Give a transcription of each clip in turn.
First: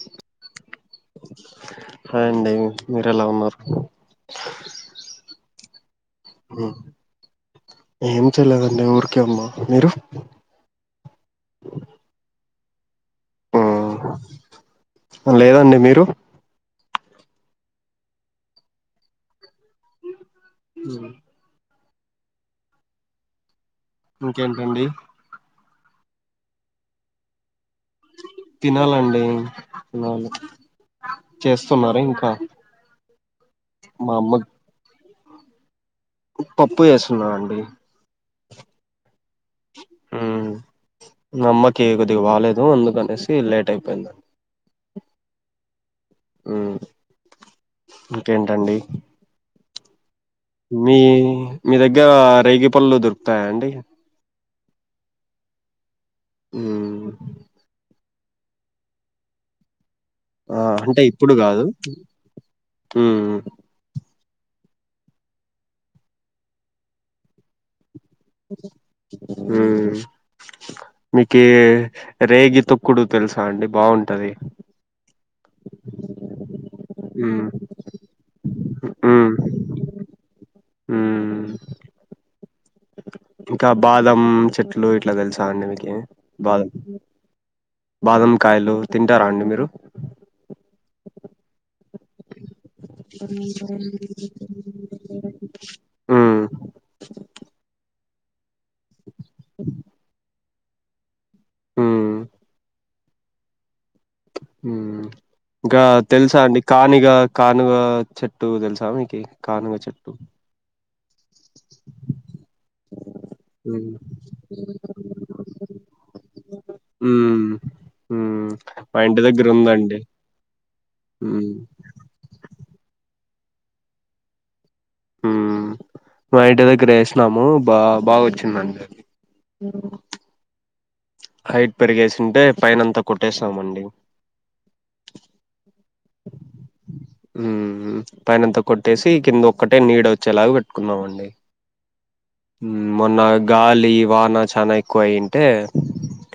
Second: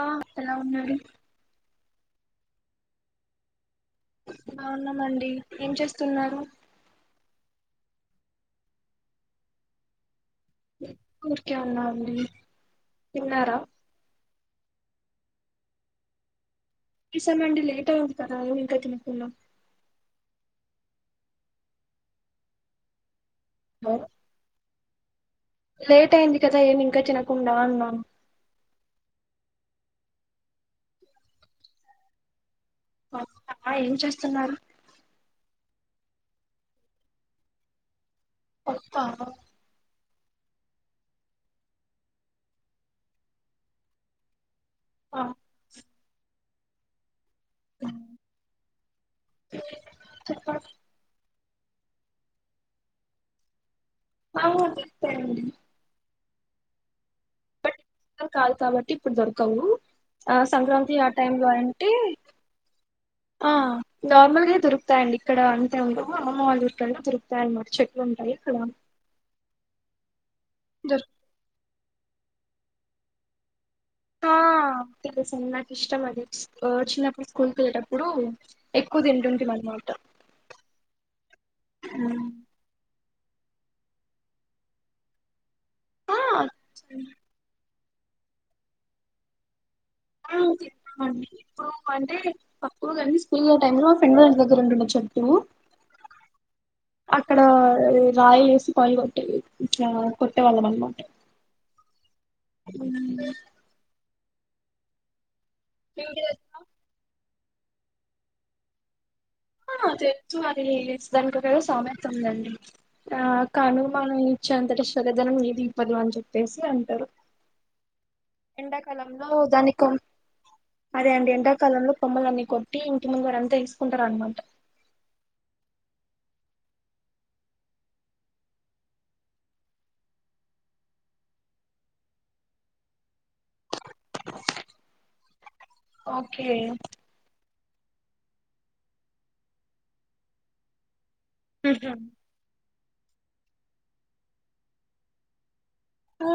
ఆ ఎలా ఉన్నారు హాయ్ అండి మీరు ఎలా ఉన్నారు బాగున్నామండి ఏం చేస్తున్నారు ఏం చేయలేదండి ఊరికే ఉన్న మీరు ఊరికే ఉన్నా అండి తిన్నారా మ్మ్. లేదండి మీరు తీసామ అండి లేట్ అయి ఉతారా నును ఇంకా తినుకున్నాం హ ఇంకేంటండి లేట్ అయింది కదా ఏమి ఇంకా తినకుండా అన్నా తినాలండి తినాలి చేస్తున్నారా ఇంకా మ ఏం మా అమ్మ చేస్తున్నారు పప్పు చేేస్తున్నా అండి పప్పా హుమ్ మా అమ్మకి కొద్దిగ్ అందుకనేసి లేట్ అయిపోయిందడి ఆ హుమ్ ఇంకేంటండి ఓకే మీ మీ దగ్గర రేగిపళ్ళు దొరుకుతాయా అండి అ దొరుక్తాయండి మ్మ్ న్ కాదు కాబట్టి ఇప్పుడు దొరకవు ఆ సంక్రాంతి అంటే ఆ ఇప్పుడు టైమ్ లో కాదు అంటే మ్మ్. నార్మల్ గా దొరుకుతాయండి ఇక్కడ అంతే ఉండ అమ్మమ్మ వాళ్ళ చుట్టనే దొరుకుతా అన్నమాట చెట్ ఉంటాయ్ ఇక్కడ మ్మ్ మీకే రేగి తొక్కుడు తెలుసా అండి బాగుంటది నాకి ఇష్టం అది చిన్నప్పుడు మ్మ్. స్కూల్కి వెళ్ళేటప్పుడు ఎక్కువ హ్మ్ తిండింటిమి అన్మాట హ్మ్ మ్మ్ ఇంకా బాదం చెట్లు ఇట్లా కలుసా అండి మీకు ఆ బాదం బాదమ్ కాయలు తింటారా అండి మీరు ఆ తింటాం అండి ఇప్ అంటే తక్కువ కానీ స్కూల్ టైం లో మా ఫ్రెండ్ గారి దగ్గర ఉంటుండె చెట్టు హ్మ్ అక్కడ అది రాయేసి పయ కొట్టే ఇట్టా కొట్టేవాళ్ళం అనమాట మ్మ్ ఉ ఇంకా దగ్గర తెలుసా అండి కానీక కానుగ చెట్టు తెలుసా మీకు ఆ తెల్సు అది ఏ సామెత ఉందండి ఆ కాను హ్మ్ మనం ఇచ్చేంతట స్గధనం ఏది ఇవ్వదు అని చెప్పే అంటారు ఉ ఎండాకాలంలో దానికి అదే అండి హ్మ్ ఎండాకాలంలో కొమ్మలన్నీ కొట్టి ఇంటి ముందురంతా ఎసుకుంటారనమాట హ్మ్ మా ఇంటి దగ్గర వేసినాము బా బాగా వచ్చిందండి హైట్ పెరిగేసింటే పైన అంతా కొట్టేస్తామండి ఓకే పైనంతా కొట్టేసి కింద ఒక్కటే నీడ వచ్చేలాగా పెట్టుకుందాం అండి అహా మొన్న గాలి వాన చనా ఎక్కువయింటే ఆ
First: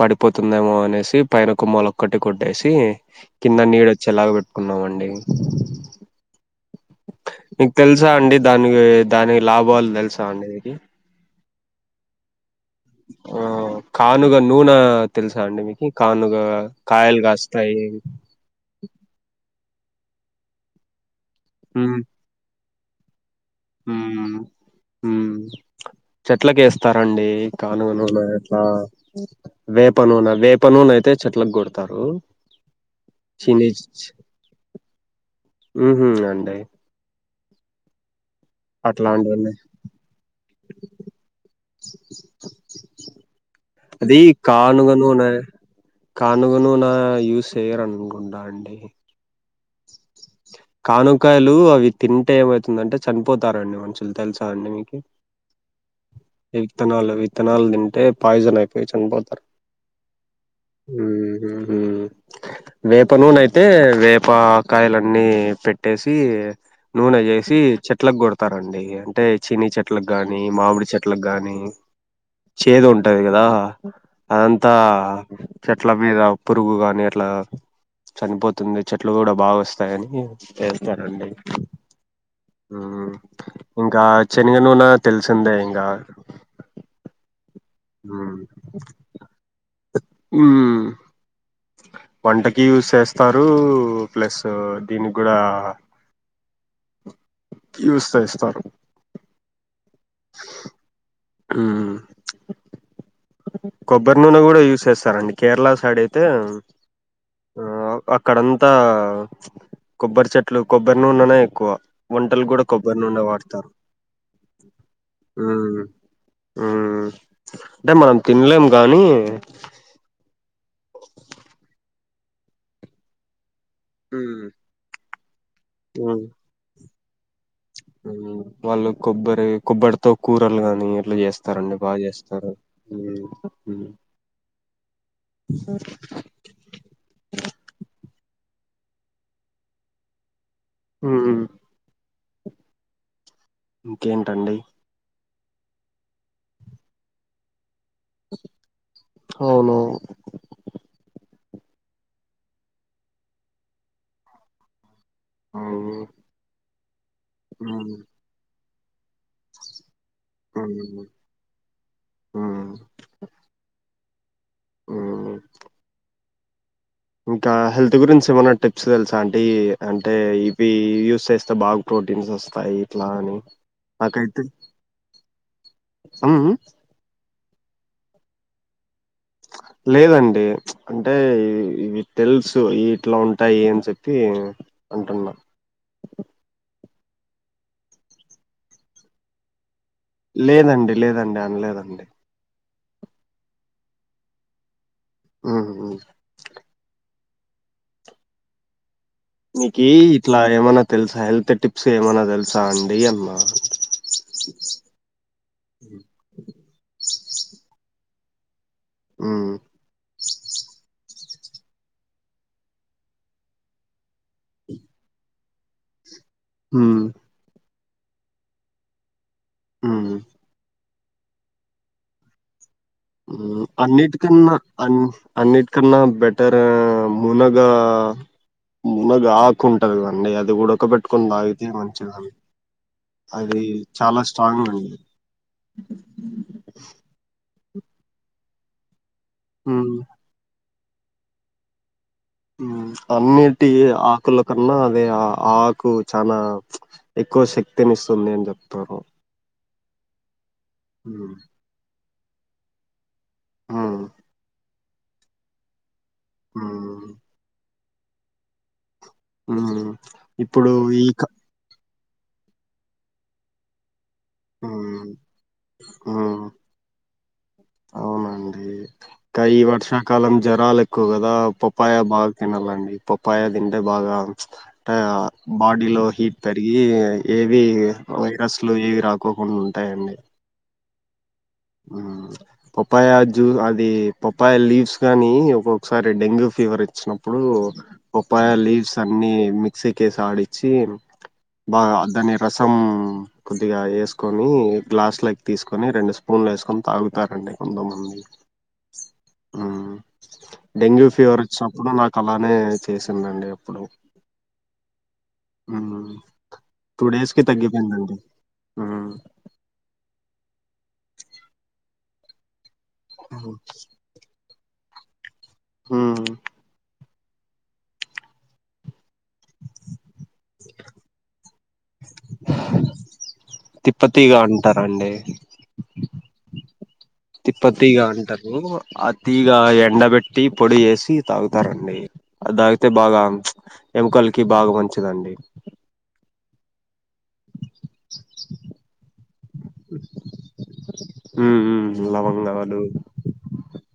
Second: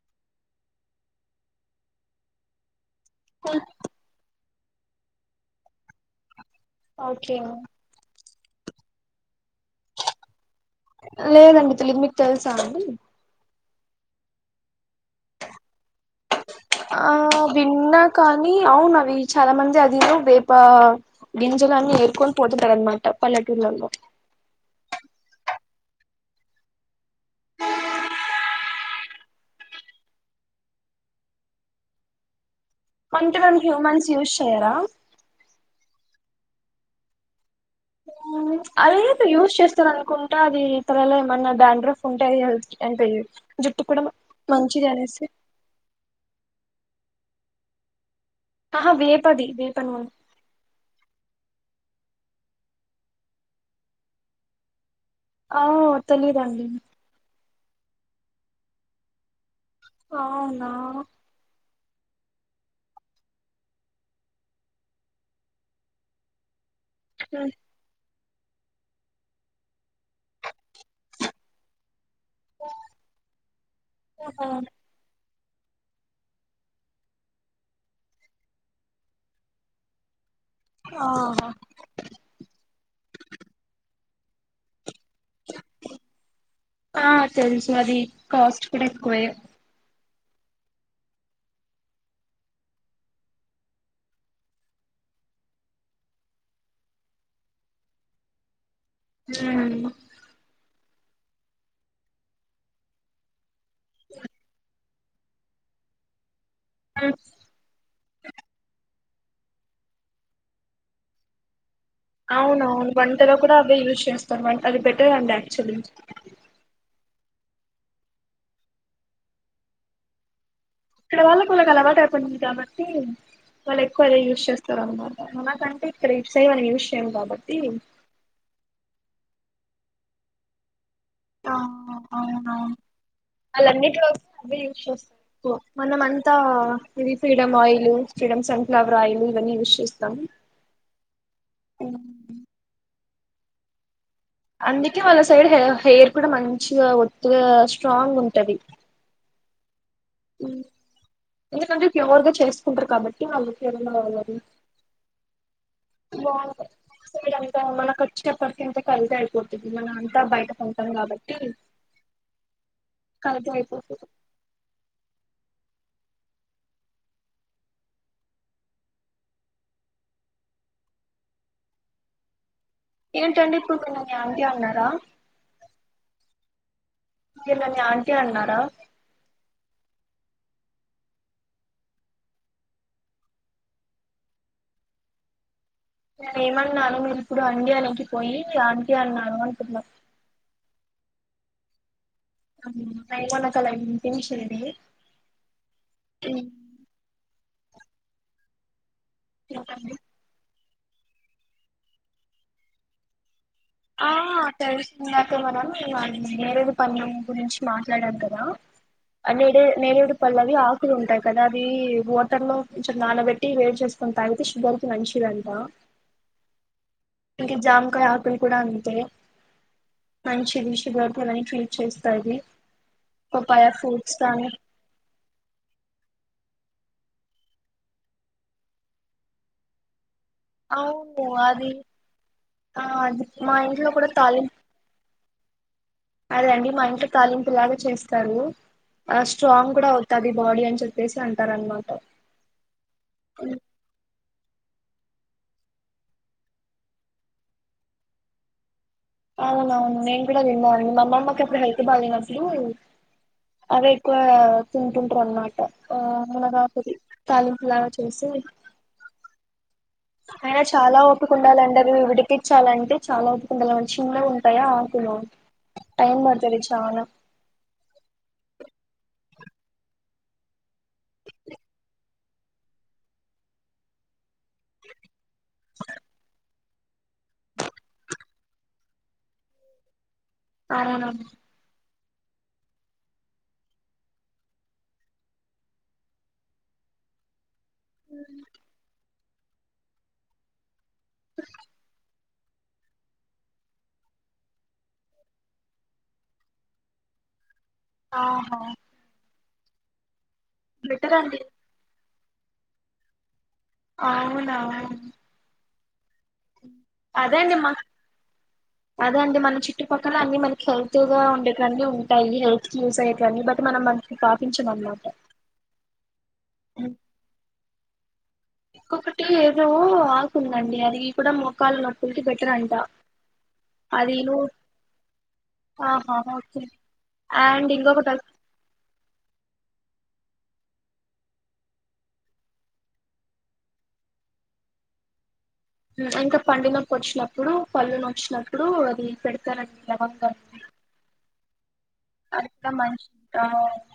పడిపోతుందేమో అనేసి పైన ఒక మొలొక్కటి కొట్టేసి కింద నీడ వచ్చేలాగా కున్నామండి ఓకే మీకు తెలుసా అండి దానికి దానికి లాభాలు తెలుసా అండి మీకి లేదండి తెలీదు మీకు తెలుసా అండి ఆ కానుగా నూనె తెలుసా అండి మీకు ఆ విన్నా కానీ అవును అవి చాలా మంది వేపా గింజలన్ని మ్మ్ ఏర్కొని పోతుంటారు అన్నమాట పల్లెటూర్లలో మ్మ్ మ్మ్ చెట్లకేస్తారండి గానుగ నూనె అట్లా వేప నూనె వేప నూన నయితే చెట్ల కొడతారు అంటే దానికి చినిజ్ హ్యూమన్స్ యూస్ చేయరా హ్మ్మ్ అండి ఉ అదతే అట్లాంటివన్నీ యూస్ చేస్తారనుకుంటా అది ఇ తలలా ఏమన్నా డాండ్రఫ్ ఉంటే అంటే జుట్టు కూడా అది మంచిది కానుగా అనేసి నునే కానుగా యూస్ చేయర్ అను ఆహా వేపది వేప నూనె కానుకాయలు అవి తింటే ఏమవుతుందంటే చనిపోతారండి మనుషులు తెలుసా అండి మీకు ఆ ఈ తెలిదండి విత్తనాలు విత్తనాలు తింటే పాయిజన్ అయిపోయి చనిపోతారు అవునా ఉహు వేప నూనె అయితే వేపకాయల అన్నీ పెట్టేసి నూనె చేసి చెట్లకు పెడతా రండి అంటే చిని చెట్లకుకి గాని మామిడి చెట్లకి గాని చేదు ఉంటది కదా అదంతా చెట్ల మీద పురుగు గాని అట్లా చనిపోతుంది చెట్లు కూడా బాగా వస్తాయని చేస్తారండి ఆహా ఉమ్ ఇంకా శనగ నూనె తెలుసిందే ఇంగ ఆ తెలుసు అది కాస్ట్ కూడా ఎక్కువే ఉమ్ వంటకి యూజ్ చేస్తారు ప్లస్ దీనికి కూడా [inaudible] ట్యూస్డే ఇస్తారు ఉమ్ ఉమ్ కొబ్బరి నూనె కూడా యూజ్ చేస్తారండి కేరళా సైడ్ అయితే ఆ అక్కడంతా కొబ్బరి చెట్లు కొబ్బరి నూననే ఎక్కువ వంటలు అవున కూడా అవును కొబ్బరి నూనె వంటలో కూడా వాడతారు అవే యూజ్ చేస్తారు అది బెటర్ అండి యాక్చువల్లీ ఉమ్ అంటే మనం తినలేము గానీ ఇక్కడ వాళ్ళకులకి అలవాటు అయిపోయింది కాబట్టి వాళ్ళు ఎక్కువ అదే యూజ్ మ్మ్ చేస్తారు అనమాట మన అంటే మ్మ్ క్రేట్స్ అ మనం యూస్ చేయం కాబట్టి వాళ్ళు కొబ్బరి కొబ్బరితో కూరలు కానీ చేస్తారండి బాగా చేస్తారు మ్మ్ అలాన్నింటిలో వ అే యూస్ చేస్తారు మనం అంతా ఇది ఫ్రీడమ్ ఆయిల్ ఫ్రీడ సె పవ రాయలు ఇవన్నీ విశిస్తాం ఉమ్ ఇంకేంటండి అందుకే వాళ్ళ సైడ్ హ హెయిర్ కూడా మంచిగా ఒత్తుగా స్ట్రాంగ్ ఉంటది అవును అ ఎందుకంటే ప్యూర్ గా చేసుకుంటారు కాబట్టి వాళ్ళకిమనా కావాలని మ్మ్ బా సై అంత మ్మ్ మనకు వచ్చేప్పడు కంత కలిద పోతుంది మనం అంతా బయట కొంటాం మ్మ్ కాబట్టి మ్మ్ కలిగి అయిపోతుంది అ ఇంకా హెల్త్ గురించి ఏమన్నా టిప్స్ తెలుసా అంటడి అంటే ఇవి యూస్ చేస్తే బాగు ప్రోటీన్స్ వస్తాయి ఇట్లా అని ఏంటండి ఇప్పుడు మీరు నన్ను ఆంటీ నాకైతే అన్నారా ఇళని ఆంటీ అన్నారా లేదండి అంటే ఇవి తెలుసు ఇట్లా ఉంటాయి అని చెప్పి అంటున్నా నేను ఏమన్నాను మీరి ఇప్పుడు అడి అనేకి పోయి శాంతి అన్నాను అంటున్నా లేదండి లేదండి అనలేదండి నై మనకల తిమిష ఇది ఆ నీకు ఏంటండి ఇట్లా ఏమైనా తెలుసా హెల్త్ టిప్స్ ఏమైనా తెలుసా అండి అన్న ఆ తెలిసిందాకే మనం వాళ నేరేది పను గురించి మాట్లాడద్ద్ద మ్మ్ నెడ నెడడు పల్వి ఆకులు ఉంటా కదా అది మోటర్ లో కొంచెం నానబెటి వేట్ చేసుకుొని తాగితే షుగర్ కి మంచిదడి ఆ మ్మ్ అం జాముకాయ హాకులి కూడాడా అంతంత మ్మ్ మంచించిది విష షుగర్లా ఫ్రీట్ చేస్తాది పపాయ ఫ్రూట్స్ అన్నిటి కానీ కన్నా అన్నిట్ కన్నా బెట్ అంటర్ మునగా మునగ ఆాకుంటది అడి అది కూడా ఒక అవును పెట్టుకుని తాగితే అది మంచిదని ఆ మా అది ఇంట్లో కూడా చాలా తాలింపు స్ట్రాంగ్ అండి అదే అండి మా ఇంత తాల ఇంట్లాగ చేస్తారు ఆ స్ట్రాంగ్ మ్మ్ కూడా అవుతాది బాడీ అని చెప్పేసి అంటారు అనమాట అన్నిటి హకుల కన్నా అదే ఆ ఆకు చనా ఎక్కువ శక్తిని ఇస్తుంది అని చెప్తారు. అవున అవును నేను కూడా విన్నాను మా మ్మ్ అమ్మమ్మకి అప్పుడు హెల్త్ బాలేనప్పుడు. అదే మ్మ్ ఎక్కువ తింటుంటారు అన్నమాట ఆ మన కాపోది మ్మ్ తాలింపులా చే. చేసి ఆ అయనా చాలా ఒపకుండాలంటడివు విడికిచ్చాలంటే చాలా ఒపకుండాల అంట చిన్న ఉంటాయా హ్మ్ ఆకును టైం హ్మ్. పడుతుంది చానా ఇకా ఈ వర్షాకాలం జ్వరాలు ఎక్కువ కదా పప్పాయ బాగా తినాలండి పప్పా తింటే బాగా బాడీలో హీట్ తరిగి ఏవి వైరస్లు ఏవి రాకోకుండా ఉంటాయండి అవునవు పప్పాయ జ్యూస్ అది పప్పాయ లీవ్స్ కాగానీ ఒక్కొక్కసారి డెంగ్యూ ఫీవర్ ఇచ్చినప్పుడు ఉప్పాయ లీవ్స్ అన్ని మిక్సీ కేసి ఆడించి బాగా అంటే రసం కొద్దిగా వేసుకొని గ్లాస్ లకి తీసుకొని రెండు స్ప పూన్లు వేసుకొని తాగుతారండి కొంతమంది ఆహా డెంగ్యూ బెటర్ ఫీవర్ అండి వచ్చినప్పుడు నాకు అలానే చేసిండ్రు అండి అవునా ఆ అదే అండి మా మ్మ్ అదే అండి మన చుట్టుపక్కల అన్ని మనకి ఎక్వగా ఉండేటన్ని ఉంటాయి హెల్త్ క యూజ్ అయ్యే కానీ బట్ మనం మనకి పాపించమ మ్యామ్ హ ఇక్కొక్కటి ఏదో ఆకుందండి అది కూడా మొకాలు నొ బెటర్ అంట తిప్పతీగ అదిను [inaudible] అంటారండి తిప్పతిగా ఉంటారు అతిగా ఎ ఎండబెట్టి పొడి చేేసి తాగుతారండి అది తాగితే బాగా ఎముకలకి బాగా మంచి మంచిది అండి అంత పండిన వచ్చినప్పుడు పళ్ళును నచ్చినప్పుడు అది పెడతారండి లవంగం మ్మ్ మ్మ్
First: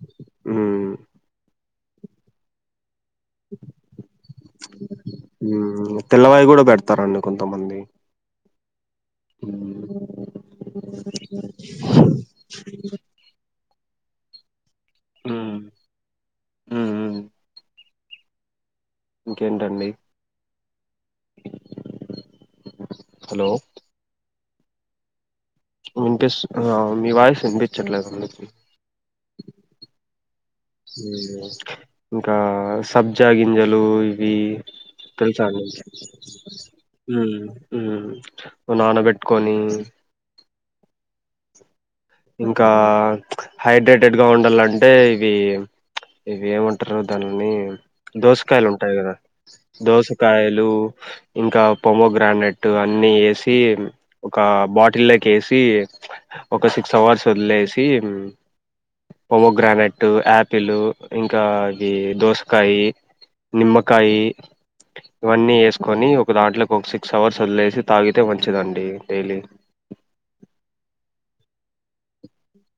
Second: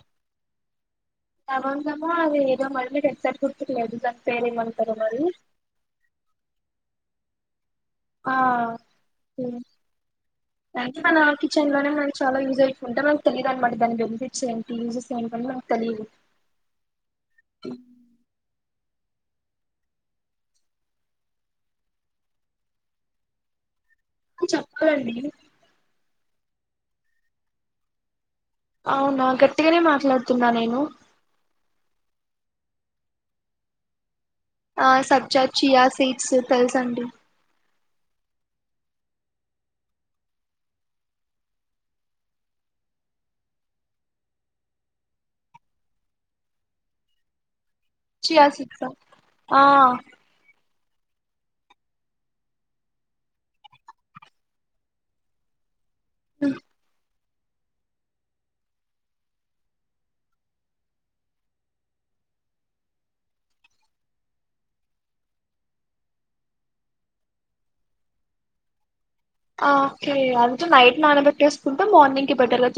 [inaudible] ఉ లవంగం ఏదో అది మళ్ళీ తెల్లవాయి కూడా పెడతారండి కొంతమంది. ఆ అే ఉమ్ మన కిచెన్ లోనే మనకు చాలా యూజ్ అయింటే మనకు తెలీదు అనమా. నన్ను పంపించేయండి ప్లీజ్ [inaudible] ఉమ్ ఉమ్ ఇంకేంటండి హలో చెప్పండి వినిపి మీ వాయిస్ వినిపించట్లేదు అండి అవునా గట్టిగానే మాట్లాడుతున్నా నేను ఇంకా సబ్జా గింజలు ఇవి ఆ సబ్జా తెలుసా అ చియా సీడ్స్ తెలుస అండి నువ్వు నానబెట్టుకొని ఇంకా హైడ్రేటెడ్ గా ఉండాలంటే ఇవి ఇవి ఏమంటారు దానిన్ని చియా దోసకాయలు సీడ్స్ ఉంటాయి కదా ఆ దోసకాయలు ఇంకా పమో గ్రానట్ అన్ని వేసి ఒక బాటిల్ లోకి వేసి ఒక సిక్స్ అవర్స్ వదిలేసి పోమోగ్రానెట్ ఆపిల్ ఇంకాది దోసకాయి నిమ్మకాయి ఇవన్నీ వేసుకొని ఒక దాంట్లోకి ఒక సిక్స్ అవర్స్ వదిలేసి తాగితే మంచిదండి డైలీ ఓకే అందుంటే నైట్ నానబెట్టి వేసుకుంటే మార్నింగ్ కి బట్టలా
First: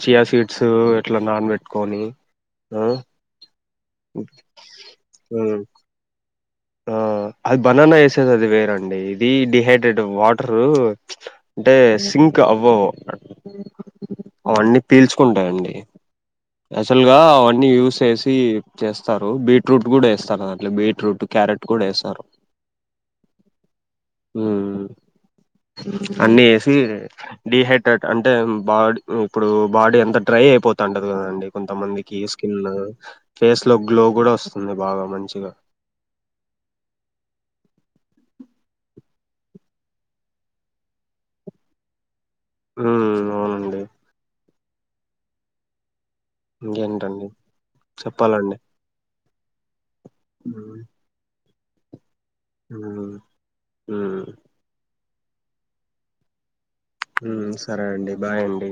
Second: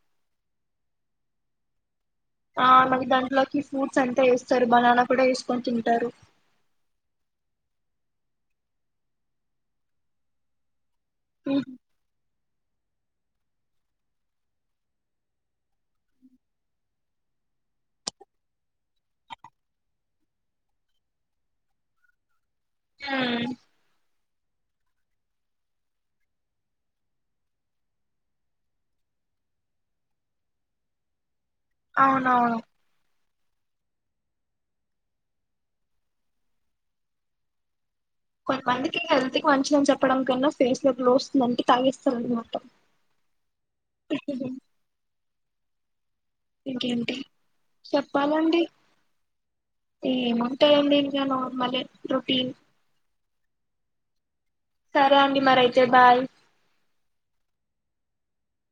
చియా స్వీట్స్ ఎట్లా నాన్ పెెట్టుకొని ఆ మళ్లీ దాంట్లోకి ఫ్రూట్స్ అంతా వేస్తారు బనానా కూడా మ్మ్ వేసుకొని తింటారు ఆ అది బనానా వేసేది అది వేరండి ఇది డిహైడ్రేట్ వాటరు ఉమ్. అంటే సింక్ అవ్వవు అవన్నీ పీల్చుకుంటాయండి అయాచుల్ గా అవన్నీ యూస్ చేసి చేస్తారు బీట్రూట్ కూడా వేస్తారు బనానా దాంట్లో బీట్రూట్ క్యారెట్ కూడా వేసారు ఆ అన్ని వేసి డిహైడ్రేట్ అంటే బాడ్ ఇప్పుడు బాడీ ఎంత డ్రై అయి పోతుంటది కదండి కొంతమందికి స్కిన్ అవునవును ఫేస్ లో గ్లో కూడా వస్తుంది బాగా మంచిగా కొంతమందికి హెల్త్ కి మంచిదని చెప్పడం కన్నా ఫేస్ లో గ్లో వస్తుంది అంటే తాగేస్తారు ఉ అవునండి ఇంకేంటి ఇంకేంటండి చెప్పాలండి ఏమంటా ఎంది ఇంకా నార్మలే రొటీన్ ఉ ఉ సరే అండి మరి అయితే బాయ్ సరే అండి బాయ్ అండి